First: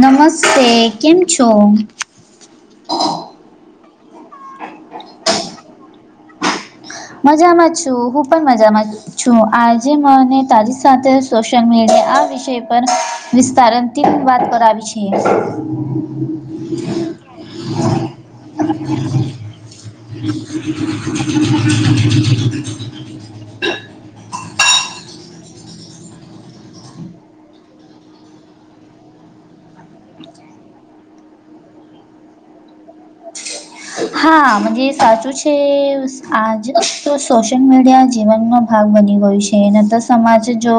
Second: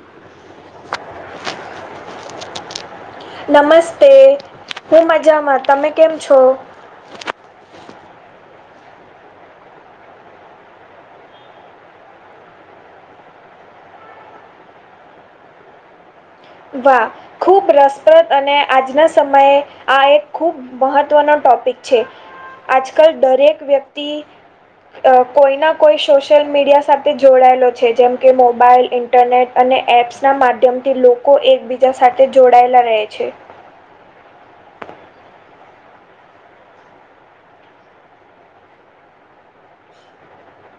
નમસ્તે કેમ છો? નમસ્તે. હું મજામાં. તમે કેમ છો? મજામાં છું હું પન મજામાં છ છું આજે મને તારી સાથે સોશિયલ મીડિયા આ વિષય પર વિસ્તારન તીમ વાત કરાવી છે. વાહ! ખુબ રસપ્રદ અને આજના સમયે આ એક ખૂબ મહત્વનો ટોપિક છે. આજકલ દરેક વ્યક્તિ અ કોઈ ના કોઈ સોશિયલ મીડિયા સાથે જોડાયેલો છે જેમ કે મોબાઈલ, ઈન ટરનેટ અને એપ્સના માધ્યમથી લોકો એકબીજા સાથે જોડાયેલા રહે છે. હા મગે સાચું છે આજ તો સોશિયલ મીડિયા જીવનનો ભાગ બની ગયું છે. એને તો સમાજ જો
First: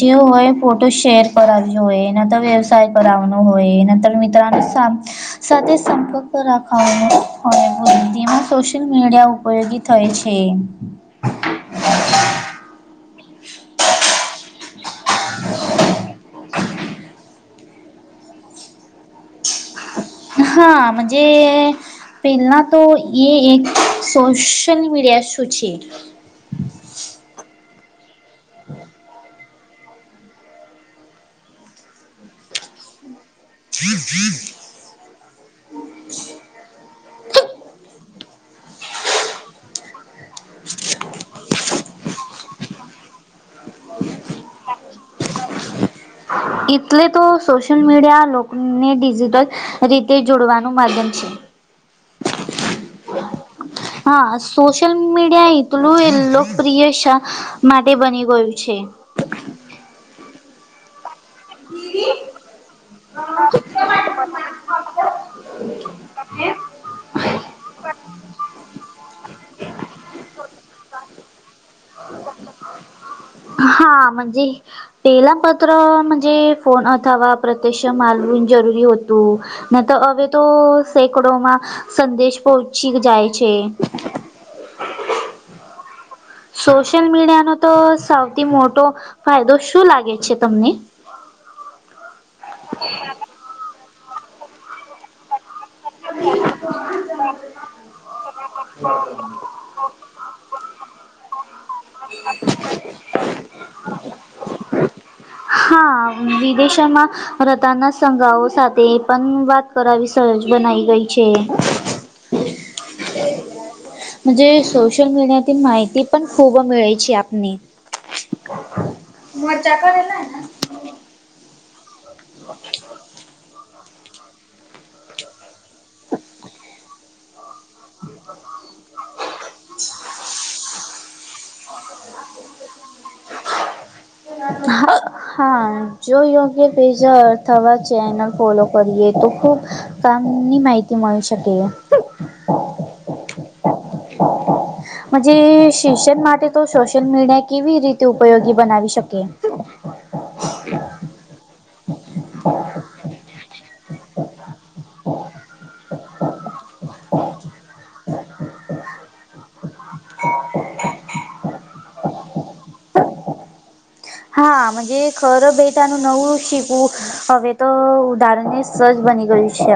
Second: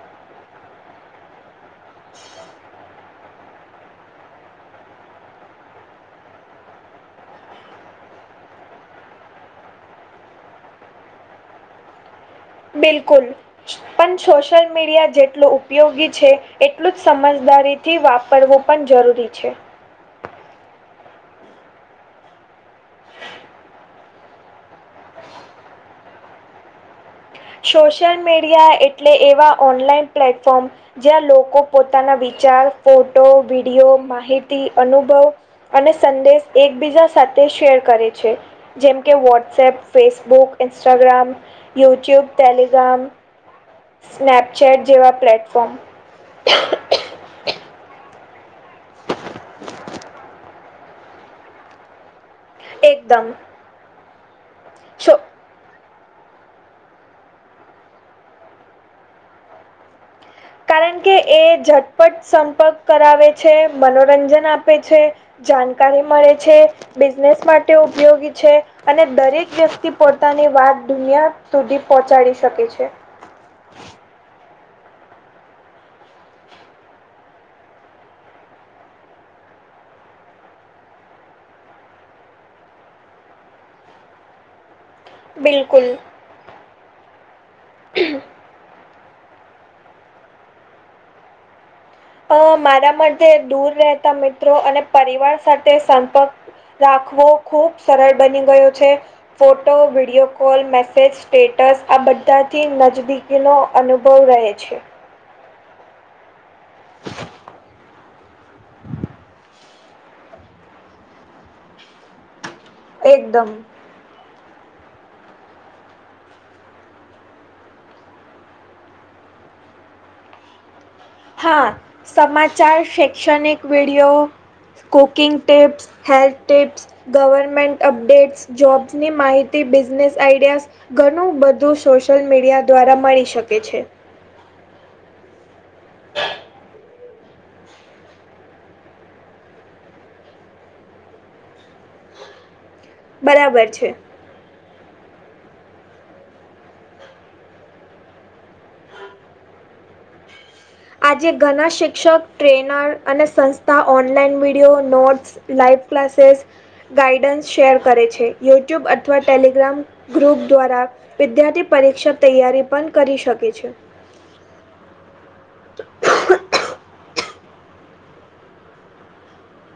જેવો હોય ફોટો શેર કરાવવી જોય એને તો વ્યવસાય કરાવનો હોય એના તો મિત્રને કામ સાથે સંપર્ક રખાવોને હહ એ બધીમાં સોશિયલ મીડિયા ઉપયોગી થાય છે. બિલકુલ. પન સોશિયલ મીડિયા જેટલું ઉપયોગી છે એટલું જ સમજદારી થી વાપરવું પન જરૂરી છે. હા મજે પેલા તો એ એક સોશિયલ મીડિયા શું છે? સોશિયલ મીડિયા એટલે એવા ઓનલાઈન પ્લેટફોર્મ જ્યાં લોકો પોતાના વિચાર, ફોટો, વિ તીયો માહિતી, અનુભવ અને સંદેશ એકબીજા સાથે શેર કરે છે. જેમ કે WhatsApp, Facebook, Instagram, YouTube, Telegram. Snapchat જેવા પ્લેટફોર્મ હવે તો સોશિયલ મીડિયા લોકને ડિજિટલ રીતે જોડવાનું માધ્યમ છે. એકદમ. હા સોશિયલ સો મીડિયા એટલું એ લોકપ્રિય માટે બની ગયું છે. કારણ કે એ ઝટપટ સંપર્ક કરાવે છે, મનોરંજન આપે છે. જાનકારી મળે છે, બિઝનેસ માટે ઉપયોગી છે, અને દરેક વ્યક્તિ પોતાની વાત દુનિયા સુધી પહોંચાડી શકે છે. હા મજે પેલા પત્ર મજે ફોન અથવા વા પ્રત્યક્ષ માલવું ન જરૂરી હોતું. ન તો હવે તો સેંકડોમાં સંદેશ પહોંચી જાય છે. બિલકુલ. સોશિયલ મીડિયાનો તો સૌથી મોટો ફાયદો શું લાગે છે તમને? અ મારા માટે દૂર રહેતા મિત્રો અને પરિવાર સાથે સંપર્ક રાખવો ખુબ સરળ બની ગયો છે. Photo, video call, message, status આ બધાથી નજદીકીનો અનુભવ રહે છે. હા વિદેશમાં રતાના સંઘાઓ સાથે પણ વાત કરાવી સહજ બનાઈ ગઈ છે. એકદમ. જ સોશલ મીડિયાથી માહિતી પણ ખૂબ મેળ છે આપને. મજ્જા [inaudible] હા સમાચાર, શૈક્ષણિક video cooking tips, health tips government update, જોબ્સની માહિતી, બિઝનેસ આઈડિયા ઘણું બધું સોશયલ મીડિયા દ્વારા મળી શકે છે. હ હા જો યોગ્ય પેજ અથવા ચેનલ ફોલો કરીએ તો ખૂબ કામ ની માહિતી મળી શકે. [inaudible] બરાબર છે. [inaudible] શિક્ષણ માટે તો સોશિયલ મીડિયા કેવી રીતે ઉપયોગી બનાવી શકે? આજે ઘણા શિક્ષક ટ્રેનર અને સં ત online video, notes, live classes guidance share કરે છે, યુટ્યુબ અથવા ટેલિગ્રામ ગ્રુપ દ્વારા વિદ્યાર્થી પરીક્ષા તૈયારી પણ કરી શકે છે. હાજ ખર બેટાનું નવું શિકવું હવે તો ઉદાહરણ એ સજ બની ગયું છે.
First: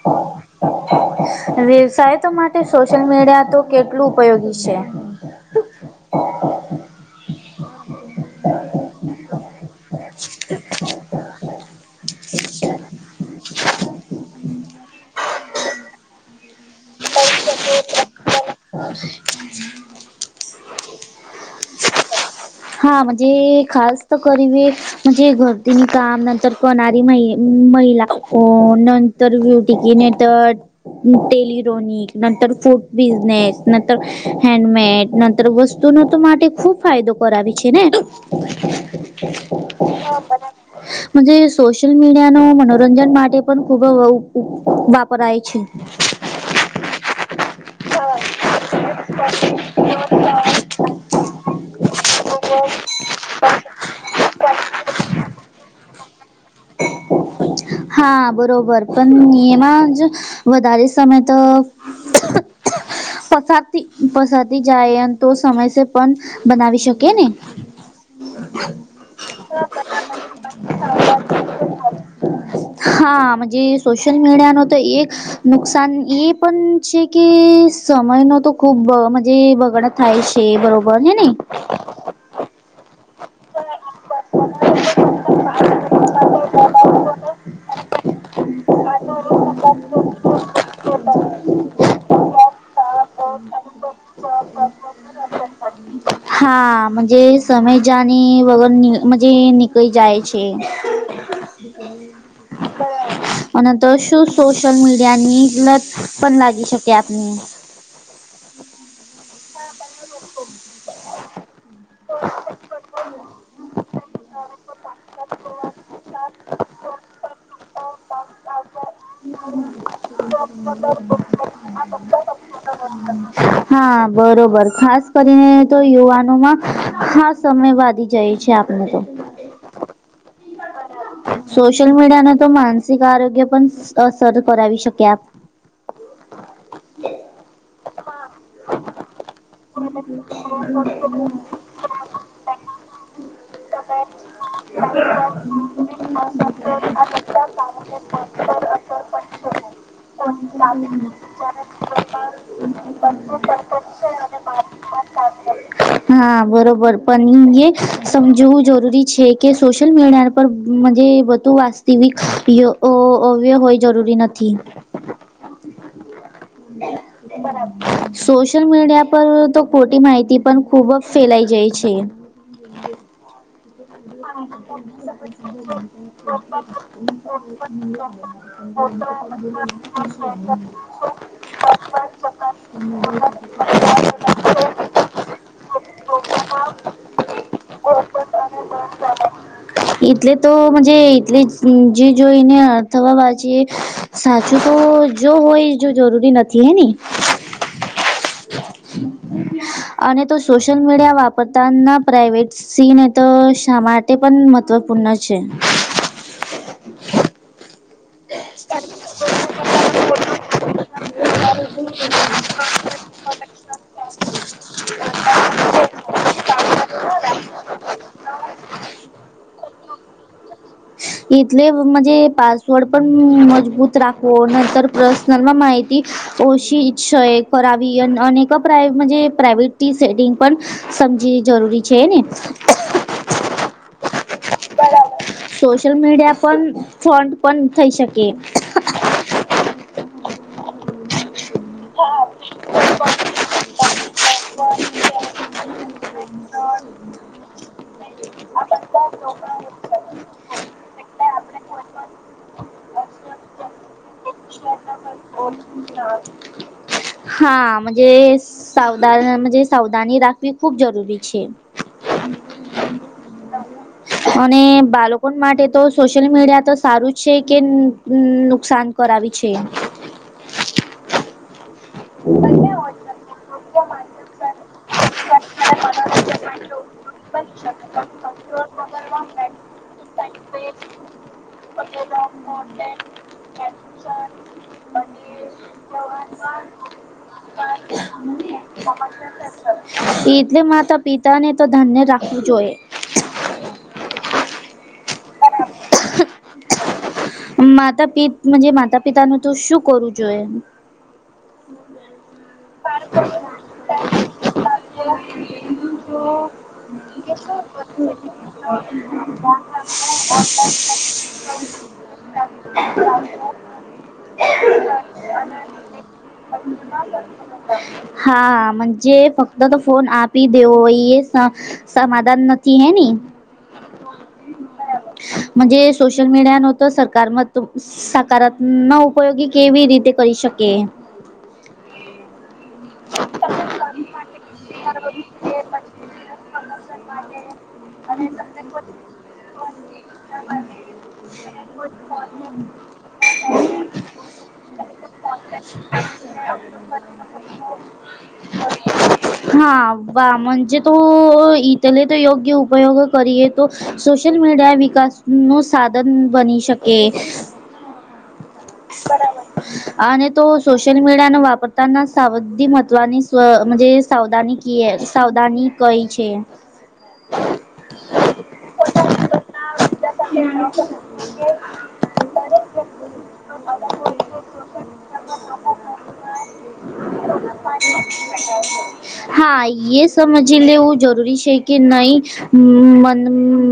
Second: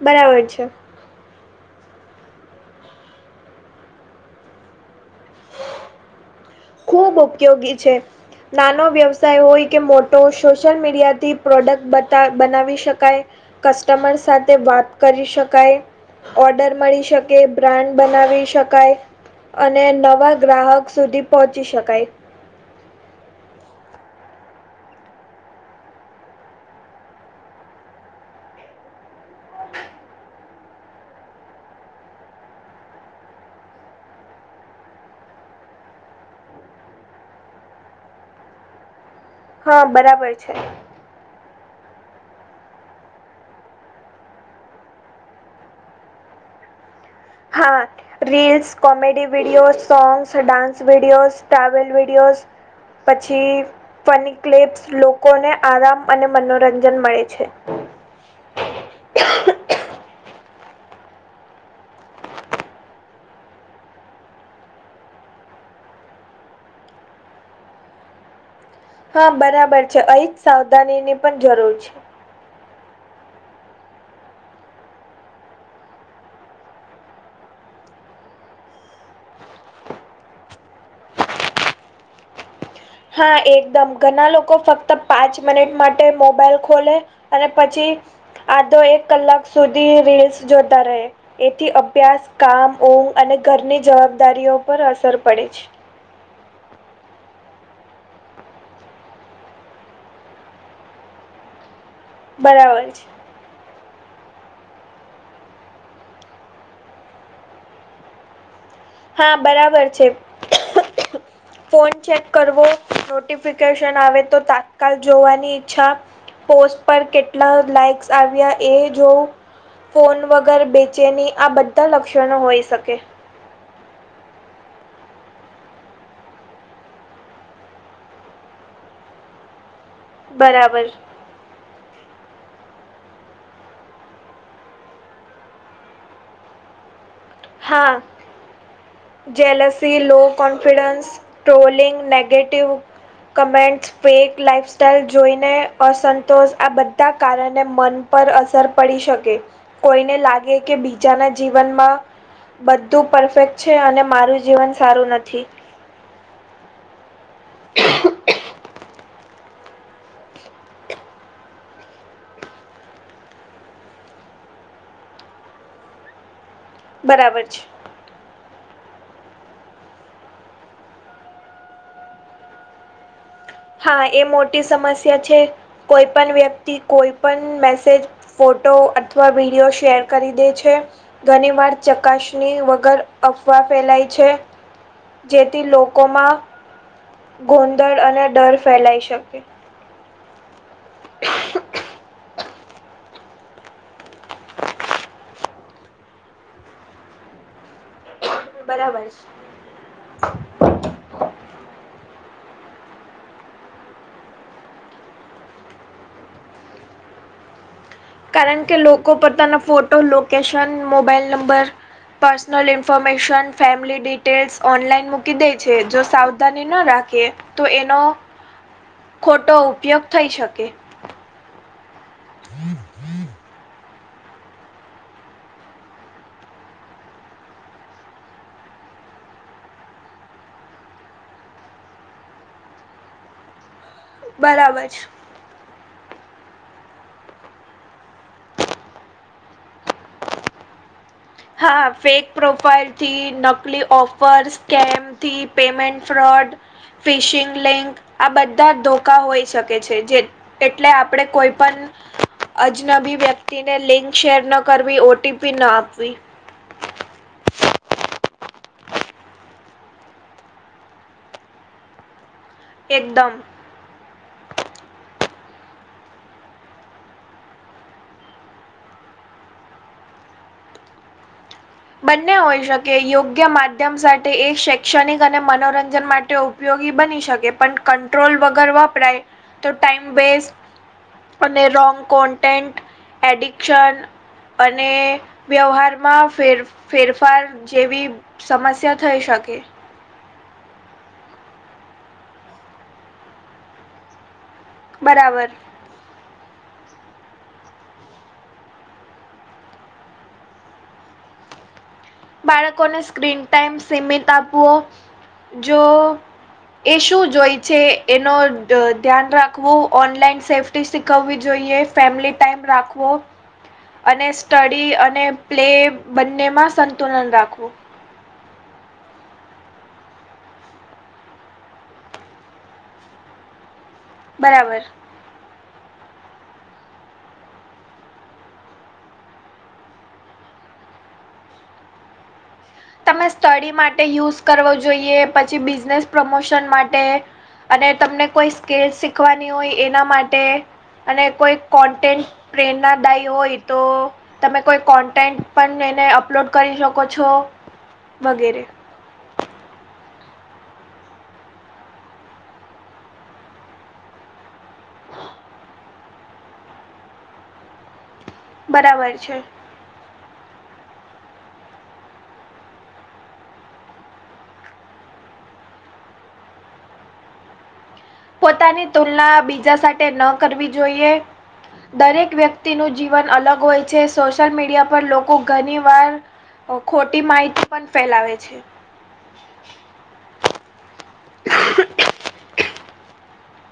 બરાબર છે. વ્યવસાય તો માટે સોશિયલ મીડિયા તો કેટલું ઉપયોગી છે? ખૂબ ઉપયોગી છે. નાનો વ્યવસાય હોય કે મોટો સોશિયલ મીડિયા થી પ્રોડક્ટ બતા બનાવી શકાય કસ્ટમર સાથે વાત કરી શકાય ઓડર મળી શકે, બ્રાન્ડ બનાવી શકાય અને નવા ગ્રાહક સુધી પહોંચી શકાય. હા જે ખાસ તો કરી જ ઘરથી કામ નંતર કરનારી મહિલા કો [unintelligible] [inaudible] ટેલિરોનિક નર, ફૂડ બિઝનેસ, નંતર હેન્ડમેડ, નંતર વસ્ત ન તો માટે ખુબ ફાયદો કરાવી છે ને? હા બરાબર છે [inaudible] સોશિયલ મીડિયા ન મનોરંજન માટે પણ ખૂબ વાપરાય છે હા reels comedy videos songs dance videos travel videos ઓ પછી ફની ક્લેપ્સ લોકોને આરામ અને મનોરંજન મળે છે હા બરોબર પણ એમાજ વધારે સમય તો પસાતી ફસાતી જાય એમ તો સમયસે પણ બનાવી શકે ને. [inaudible] હા, બરાબર છે અહી જ સાવધાનીની પણ જરૂર છે. હા જે સોશિયલ મીડિયા નો તો એ નુકસાન એ પણ છે કે સમય નો તો ખૂબ જે બ બગડ થાય છે બરોબર છે હેને. હા એકદમ ઘણા લોકો ફક્ત પાંચ મિનિટ માટે મોબાઈલ ખોલે અને પછી આધો એક કલાક સુધી રીલ્સ જોતા રહે એથી અભ્યાસ કામ ઊંઘ અને ઘરની જવાબદારીઓ પર અસર પડે છે. હા જે સમય જાની વગરજ નીકળી જાય છે. [inaudible] બરાબર છે. અને તો શું સોશિયલ મીડિયા ની લત પણ લાગી શકે આપને. [inaudible] હા બરાબર છે. [inaudible] ફોન ચેક કરવો નોટિફિકેશન આવે તો તાત્કાલ જોવાની ઈચ્છા પોસ્ટ પર કેટલા લાઈક્સ આવ્યા એ જોવું ફોન વગર બેચેની આ બધા લક્ષણો હોઈ શકે. હા બરોબર ખાસ કરીને તો યુવાનો માં ખાસ સમય વાદી જાય છે આપને તો. બરાબર. સોશિલ મીડિયાને તો માનસિક આરોગ્ય પણ અસર કરાવી શકે આપ હા. Jealousy low confidence, trolling, negative. Comment fake lifestyle જોઈને અસંતોષ આ બધા કારણે મન પર અસર પડી શકે કોઈને લાગે કે બીજાના જીવનમાં બધું પરફેક્ટ છે અને મારું જીવન સારું નથી. હા બરોબર પણ એ સમજવું જરૂરી છે. કે સોશિયલ મીડિયા પર જે બધું વાસ્તવિક અવય હોય જરૂરી નથી. બરાબર છે સોશિયલ મીડિયા પર તો ખોટી માહિતી પણ ખૂબ જ ફેલાઈ જાય છે. [inaudible] હા એ મોટી સમસ્યા છે કોઈ પણ વ્યક્તિ કોઈ પણ મેસેજ ફો ટો અથવા વિડીયો શેર કરી દે છે ઘણી વાર ચકાસણી વગર અપ અફવા ફેલાય છે જેથી લોકોમાં માં [unintelligible] ગોંધળ અને ડર ફેલાઈ શકે. એટલે તોજ એટલે જે જોઈને અથવા બા સાચું તો જો હોય જો જરૂરી નથી હે ને. બરાબર છે. અને તો સોશ શિયલ મીડિયા વાપરતા ના પ્રાઈવેટ. સીન એ તો શા માટે પણ મહત્વપૂર્ણ છે. કારણ કે લોકો પોતાના ફોટો લોકેશન મોબાઈલ નંબર પ personal information family details online મૂકી દે છે જો સાવધાની ન રાખે તો એનો ખોટો ઉપયોગ થઈ શકે. એટલે જે પાસવર્ડ પણ મજબૂત રાખવો અને અધર પ્રસનલમાં માહિતી ઓછીછએ કરાવવી અને પ્રઇવેટ સેટિંગ પણ સમજી જરૂરી છે ને બરાબર છે. સોશિયલ મીડિયા પણ ફ્રોન્ટ પણ થઈ શકે હા ફેક પ્રોફાાઈલથી નકલી ઓફર સ્કેમથી પેમેન્ટ ફ્રોડ ફિશિંગ લિક આ બધા ધોકા હોઈ શકે છે જે એટલે આપડે કોઈ પણ અજનબી વ્યક્તિને લિંક શેર ન કરવી ઓટીપી ના આપવી હાજ સાવધાન સાવધાની રાખવી ખૂબ જરૂરી છે એકદમ અને બાળકો માટે તો સોશિયલ મીડિયા તો સારું જ છે કે નુકસાન કરાવી છે બંને હોય શકે યોગ્ય માધ્ય માધ્યમ સાથે એ શૈક્ષણિક અને મનોરંજન માટે ઉપયોગી બની શકે પણ કંટ્રોલ વગર વાપરાય તો ટાઈમ બેસ્ટ અને રોંગ કોન્ટેન્ટ એડિક્શન અને વ્યવહારમાં ફેર ફેરફાર જેવી સમસ્યા થઈ શકે એટલે માતા પિતા ને તો ધન્ય રાખવું જોઈએ બરાબર માતા પ માતા પિતા ન તો શું કરવું જોઈએ હ બાળકોને સ્ક્રીન ટાઈમ સીમિત આપવો જો એ શું જોય છે એનો ધ્યાન રાખવું ઓનલાઈન સેફ્ટી શીખવવી જોઈએ ફેમિલી ટાઈમ રાખવો અને સ્ટડી અને પ્લે બંનેમાં સંતુલન રહે હાજે ફક્ત તો ફોન આપી દેવ એ સમાધાન નથી હે નની બરાબર જ સોશલ મીડિયા નત સરકાર મ સકારાત્મ ન ઉપયોગી કેવી રીતે કરી શકે તમે સ્ટડી માટે યુઝ કરવો જોઈએ પછી બિઝનેસ પ્રમોશન માટે અને તમને કોઈ સ્કેલ શીખવાની હોય એના માટે અને કોઈ કોન્ટેન્ટ પ્રેરણાદાયી હોય તો તમે કોઈ કોન્ટેન્ટ પણ એને અપલોડ કરી શકો છો [inaudible] [inaudible] વગેરે હા વાજે તો તલે તો યોગ્ય ઉપયોગ કરીએ તો સોશિયલ મીડિયા વિકાસ નું સાધન બની શકે બરાબર છે આ તો સોશિયલ મીડિયા ન વાપર પોતાના સાવધી મહત્વની સ્વ સાવધાની ક સાવધાની કઈ છે [inaudible] પોતાની તુલના બીજા સાથે ન કરવી જોઈએ દરેક વ્યક્તિનું જીવન અલગ હોય છે સોશિયલ મીડિયા પર લોકો ઘણી વાર ખોટી માહિતી પણ ફેલાવે છે હા એ સમજી લેવું જરૂરી છે કે નહી મ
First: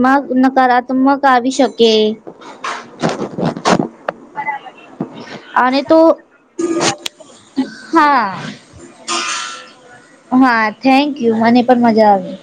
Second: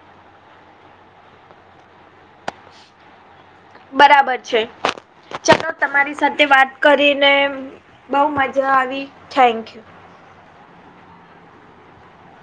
મ નકારાત્મક આવી શકે બરાબર છે ચલો અને તો તમારી સાથે વાત કરીને બહુ હા મજા આવી થેન્ક યુ હા થેન્કયુ મને પણ મજા આવી